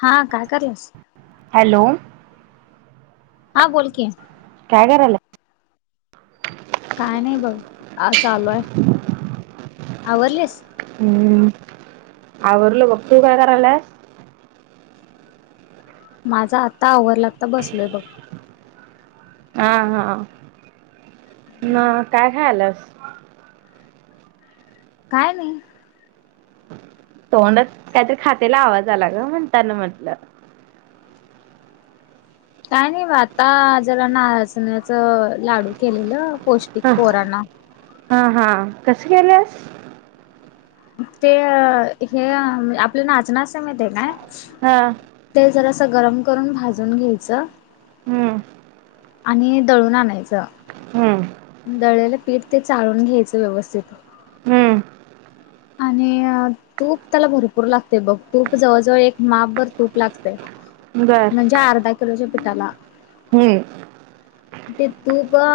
हा काय करालीस? हॅलो. हा बोल की. काय करायला? काय नाही बघ चालू आहे आवरलीस? हम्म आवरलं बघ तू काय करालेस? माझं आता आवरला आत्ता बसलोय बघ. हा हा मग काय खायलास? काय नाही. तोंडात काहीतरी खातेला आवाज आला गं म्हणताना म्हटलं. काय नाही बघ आता जरा नाचण्याचं लाडू केलेलं. पौष्टिक हा पोरांना. हा हा कसं केलंस? ते हे आपल नाचणं असंतय माहीत आहे काय? हा. ते जरासं गरम करून भाजून घ्यायचं. हम्म. आणि दळून आणायचं. हम्म दळलेलं पीठ ते चाळून घ्यायचं व्यवस्थित. हम्म आणि तूप त्याला भरपूर लागतंय बघ तूप जवळजवळ एक मापभर तूप लागतंय. बर म्हणजे अर्धा किलोच्या पिठाला हम्म. ते तूपं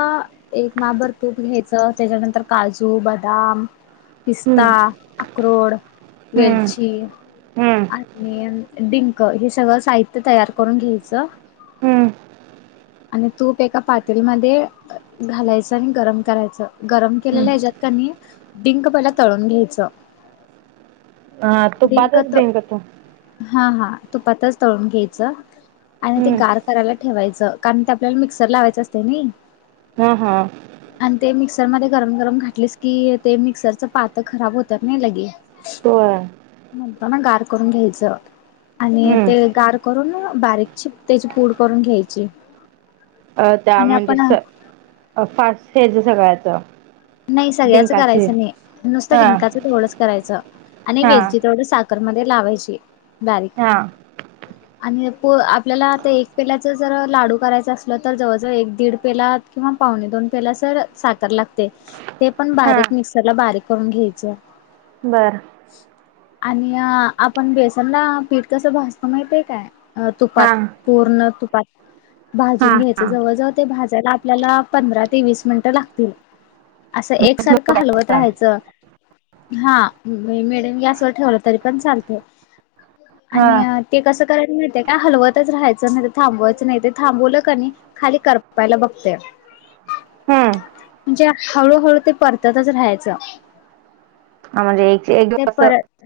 एक मापभर तूप घ्यायचं त्याच्यानंतर काजू बदाम पिस्ता हम्म अक्रोड हम्म वेलची. हम्म आणि डिंक हे सगळं साहित्य तयार करून घ्यायचं. हम्म. आणि तूप एका पातेल्यामध्ये घालायचं आणि गरम करायचं गरम हम्म केलेल्या ह्याच्यात क डिंक पहि तळून घ्यायचं. हा डिंक तूपातच त डिक तळून हा हा तुपतच तळून घ्यायचं आणि ते हम्म गार करायला ठेवायचं. कारण ते आपल्याला मिक्सर लावायचं असत नाही. हा हा. आणि ते मिक्सर मध्ये गरम गरम घातलेस की ते मिक्सरच पात खराब होतात नाही लगे. होय म्हणता ना गार करून घ्यायचं. आणि हम्म ते गार करून बारीकची त्याची पूड करून घ्यायची. अ त्या आणि म्हणजे आपण फस हेच सगळ्याच. नाही सगळ्याच डिंकाची करायचं नाही नुसतं हा डिकाचं थोडंच करायचं आणि हा वेलची थोडं सा कुकर मध्ये लावायचे. हा. आणि आपल्याला आता एक पेलाच जर लाडू करायच असलं तर जवळजवळ एक दीड पेला किंवा पावणेदोन पेला सर साखर लागते ते पण हा बारीक मिक्सर ला बारीक करून घ्यायचे. बर. आणि आपण बेसनला पीठ कसं भासतो माहितय काय. अ हा तुपात पूर्ण तुपात. हा भाजून हा घ्यायचं जवळजवळ ते भाजायला आपल्याला पंधरा ते वीस मिनटं लागतील. असं एकसारखं हलवत राहायचं. हा मॅडम गॅसवर ठेवलं तरी पण चालते. हा आणि ते कसं. रायला का हलवतच राहायचं नाही थांबवायचं नाही ते थांबवलं क खाली करपायला बघते. [unintelligible] म्हणजे हळूहळू ते परततच राहायचं. आ म्हणजे एक एक. ते परत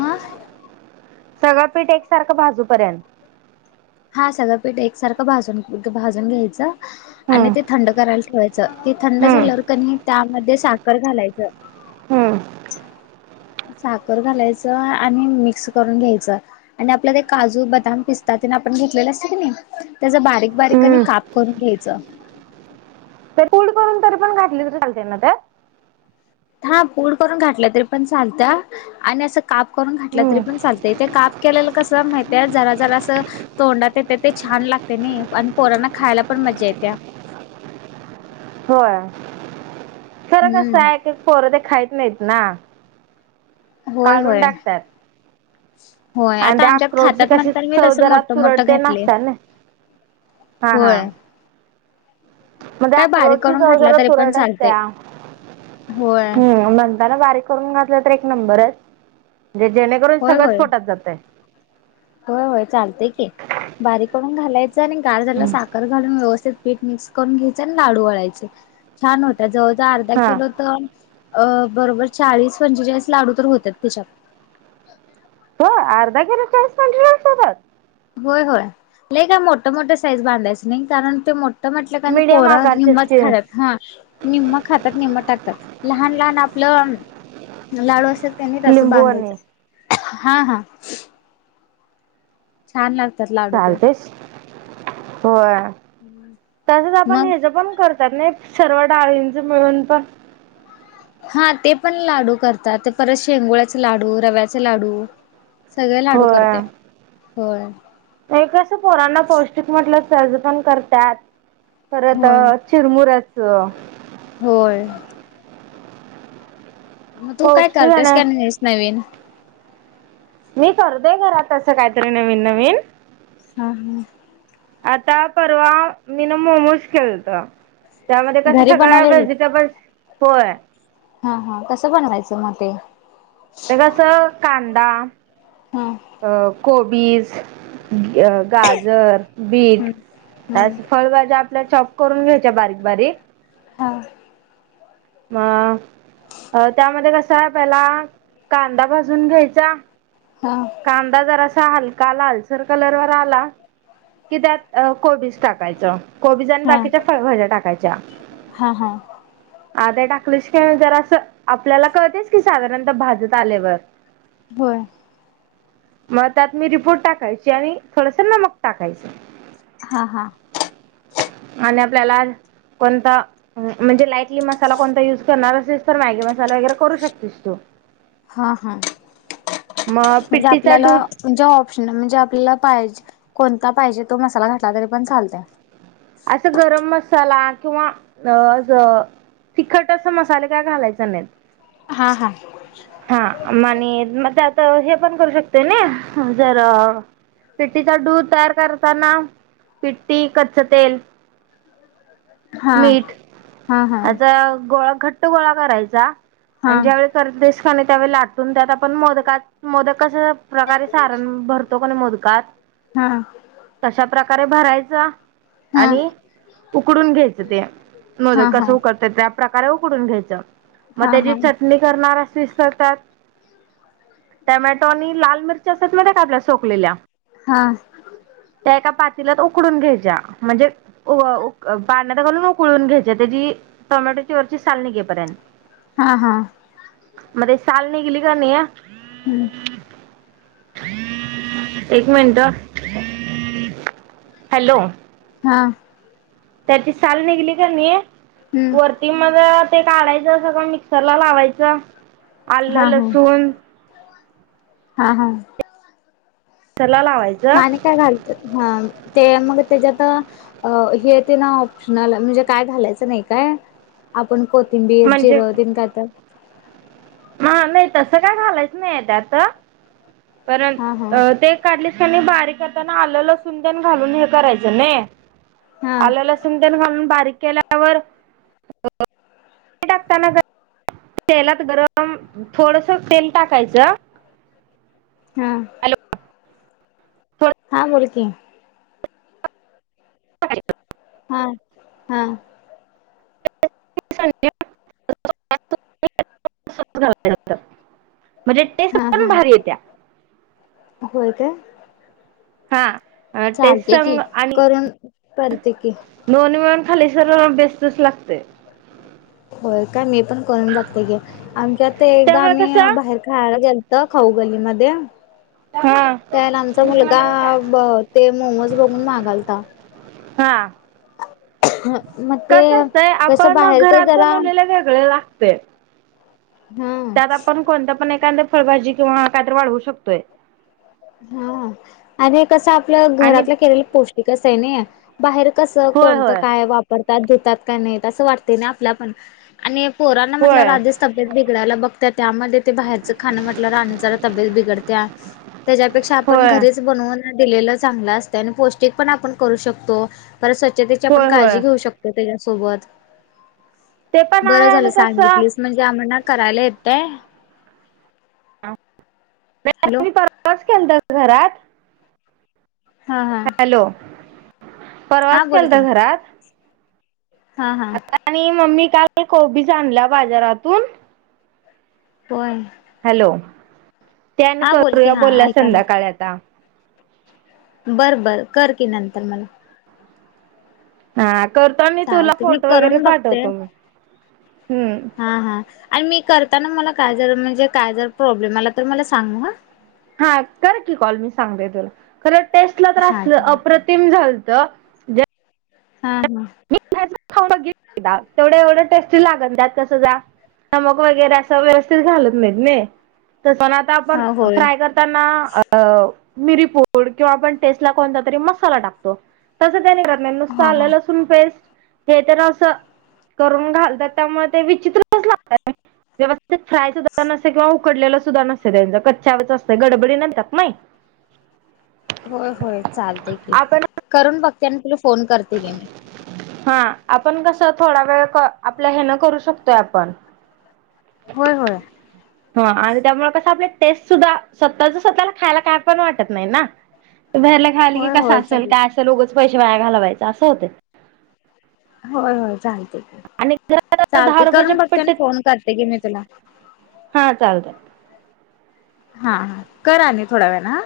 हा. सगळं पीठ एकसारखं भाजूपर्यंत. हा सगळं पीठ एकसारखं भाजून भाजून घ्यायचं आणि हम्म ते थंड करायला ठेवायचं. ते थंड हम्म झाल्यावर क त्यामध्ये साखर घालायचं. हम्म साखर घालायचं आणि मिक्स करून घ्यायचं आणि आपल्या ते काजू बदाम पिस्तात. आपण घेतले अस क त्याच बारीक बारीक हम्म काप करून घ्यायच. [unintelligible] करून तरी पण घातली तर चालते ना तर. हा पूड करून घातलं तरी पण चालत आणि असं काप करून घातलं हम्म तरी पण चालतथे काप. केलेलं कस माहिितय जरा जरा अस तोंडात येते ते छान लागते नाही आणि पोरांना खायला पण. मजा येत्या. [unintelligible] हो. कसं हम्म आहे एक पोरं ते खायत नाहीत ना होय काढून होय टाकतात. होय आणि आता ते आमच्यात अक्रोडचे खातात कशी म्हणताना मी तसं चौदरात मोठं मोठं तुरडते घातलय नासतात ना. हा हा. होय. म्हणजे काय बारीक अक्रोटची करून चव घातला जर तरी पण तुरट चालतय असत्या. होय हम्म म्हणता ना बारीक. करून घातल तर एक नंबर आहेे जेणेकरून होय सगळंच होय पोटात जातय. होय होय चालतय की बारीकडून घालायचं आणि गार झालं साखर घालून व्यवस्थित. पीठ मिक्स करून घ्यायच आणि लाडू वळायचे छान होत जवळ जव अर्धा हा किलो तर. अ बरोबर चाळीस पंचेचाळीस लाडू तर होतात त्याच्यात. अर्ध किलो चाळीस पंचेचाळीस. होय होय लई काय मोठ मोठ साईज बांधायचं नाही कारण ते मो. तर म्हटलं का नाही मीडियम पोहर निम्मच आकारचे खातत, हा निम्म खातात निम्म टाकतात. लहान लहान आपलं लाडू असत, त्यांनी तस लिंबू आणि बांधायचं. हा हा. छान लागत. चालतेच हो. तसच आपण मग हच पण करतात, नाही सर्व डाळींच मिळून पण. हा ते पण लाडू करतात, परत शेंगोळ्याचे लाडू रव्याचे लाडू. सगळे लाडू करते होय. नाही कसं पुराण पौष्टिक म्हटलं सर्ज पण करतात. परत होय चिरमुऱच. होय. मग तू काय पौष्टिक आहे करतेस, ना. काय नाहीस नवीन. मी करते घरात अस काहीतरी नवीन नवीन. हा हा. आता परवा मीन मोमोज केलंत. त्यामध्ये कसं घरी सगळं बनवलेली व्हेजिटेबल्स होय. पुन्हा ते. तर कस कांदा, हा अ कोबीज गाजर, हम्म बीट हम्म अस फळभाज्या आपल्या चॉप करून घ्याय च्या बारीक बारी हा. म अ त्यामध्ये कस आहे पहिला, कांदा भाजून घ्यायचा. हा कांदा जरासा हलका लालसर कलर वर आला की त्यात कोबीज टाकायचं. कोबीज आणि हा बाकीच्या फळ भाज्या टाकायच्या. हा हा. आद्या टाकलीश तर जरास आपल्याला कळतयच की साधारणता भाजत आल्यावर. होय मग त्यात मीरि पुड टाकायची, आणि थोडस नमक टाकायचं. हा हा. आणि आपल्याला कोणतं, म्हणजे लाईक मसाला कोणता युज करणार असलीस तर मॅगी मसाला वगैरे करू शकतीस तू. हा हा. मग म्हणजे पिट्टीचा आपल्याला दूध म्हणजे ऑप्शन म्हणजे आपल्याला पाहिजे कोणता पाहिजे तो मसाला घातला तरी पण चालतय्. असं गरम मस मसाला किंवा तिखट अस, मसाले काय घालायच नाहीत. हा हा. हा म आणि मग आता हे पण करू शकतय नई जर पिट्टीचा डू तयार करताना पिट्टी, कच्च तेल हा मीठ हा हा त्याचा गोळा घट घट्ट गोळा करायचा हा आणि ज्या वेळे करतेस कणी, त्यावेळी लाटून त्या पण मोदकात मोदक कश प्रकारे सारण भरतो कणी मोदकात हा. कारे भरायचां हा हा. आणि उकडून घ्यायचं ते. हा मोदक कस उकडतात त्या प्रकार उकडून घ्यायच. मग हा त्याची चटणी करणार असलीस तर त्यात टमॅटो आणि लाल मिरच्या असतत्यात माहितीय का आपल्या सोकलेल्या हा त्या एका पा तिलात उकडून घ्यायच्या, म्हणजे पाण्यात घालून उकळून घ्यायच्या. त्याजी टमॅट वरची साल निघेपर्यंत. हा हा. मध्ये साल निघली का कणी हम्म. एक मिनट, हॅलो. हा. त्याची साल निघली कणी, हम्म वरती मग ते काढायचं सगळ मिक्सर ला लावायचं. आल्ल, हा हा. लसूण हा हा. त्याला म लावायचं आणि काय घालत्यात. ह ते मग त्याच्यात अ हे ते ना ऑप्शनल हाय. म्हणजे काय घालायचं नाही काय? आपण को कोथिंबीर, म्हणजे जिर तेन काय तर हा नाही तसं काय घालायच नाही त्यात. कारण हा हा ते काढली नी बारीक आताना आलं लसूण तेन घालून हे करायचं न हा आलं लसूण तेन घालून बारीक. केल्यावर टाकताना. तेलात गरम थोडस तेल टाकायचं. हा. हा बोल की, काय [unintelligible] हा हा. [unintelligible] म्हणजे टेस्ट हा पण हा भारी य त्या. होय काय, हा. टेस्ट चालते की करून करते की, नन मन खाली सर बेस्तच लागते, होय काय मी पण करून बघते घे आमच्या एकदा त्यामुळे आम्ही कसं बाहेर खायला गेलो त खाऊगलीमध्ये. हा त्याला आमचा मुलगा ते मोमोज बघून मागालता. हा. मग ते कस असतय कसं आपण बाहेरच घरात जरा बनवलेले वेगळे लागते. हा त्यात आपण कोणत पण एखाद फळभाजी किंवा काय तर वाढवू शकतोय. हा आणि कसं आपलं आणि घरातलं केलेलं पौष्टिकच आहे नई बाहेर कसं होय कोणतं होय काय वापरतात घेतात का नाही असं वाटत नाही आपल्या पण आणि पोरांना म्हटलं होय आधीच तब्येत बिडायला बघ त्यामध्ये ते बाहेरचं खाणं म्हटल्यावर आणि जरा तब्येत बिघडत्या. त्याच्यापेक्षा आपण होय घरीच बनवून दिलेलं चांगलं असत आणि पौष्टिक पण आपण करू शकतो. परत स्वच्छतेची आपण होय काळजी होय घेऊ शकतो, त्याच्यासोबत ते पण आहे बरं आणि झालं कसं सांगितलीस म्हणजे आम्हा ना करायला येतय. हॅलो परवाच के तर घरात हा हा हॅलो! हा परवाच बोल केल की त घरात. हा हा आता आणि मम्मी का कोबीज आणल्या बाजारातून, होय. हॅलो! त्यानी हा बोल की करूया हा बोलला संध्याकाळ आता. बरं बर कर की नंतर मला. हा. करतो मी तुला चालतय मी फोटो वगैरे करून बघते पाठवतो मी हम्म! हा हा आणि मी करताना मला काय जर म्हणजे काय जर प्रॉब्लेम आला तर मला सांग ह. हा कर की कॉल मी सांगते तुला खरं टेस्टला हा त्रास चाल अप्रतिम झाल [unintelligible] हा तेवढ्या एवढं टेस्टी लागन त्यात कसं जा नमक वगैरे असं व्यवस्थित घालत नाहीत नाही. तस पण आता आपण हा होय फ्राय करताना अ मिरीपूड किंवा आपण टेस्टला कोणता तरी मसाला टाकतो तसं का निरत नाही नुसत हा आलं हा लसू [unintelligible] हे तर असं करून घालतात त्यामुळे ते विचित्रच लागत व्यवस्थित फ्राय सुद्धार न किंवा उकडलेलं सुद्धा नसते त्यांच कच्छवरच असत गडबडी करतात नाही. होय होय चालते की आपण करून बघते आणि तुला फोन करते घे मी. हा आपण कस थोडा वेळ आपल्या हेन करू शकतोय आपण. होय होय. ह आणि त्यामुळे कस आपल्या टेस्ट सुद्धा स्वतःच स्वतःला खायला काय पण वाटत नाही ना! ते बाहेरलं खायल की होय कस होय असल तस चालेल काय असल उगच पैसे वाया घालवायच असं होतय होय होय चालतय दहा चालतय रुपयाच्या करून बघते आणि पेटीत फोन करते की मी तुला हा चालत हा हा कर आणि थोड्या वेळाने हा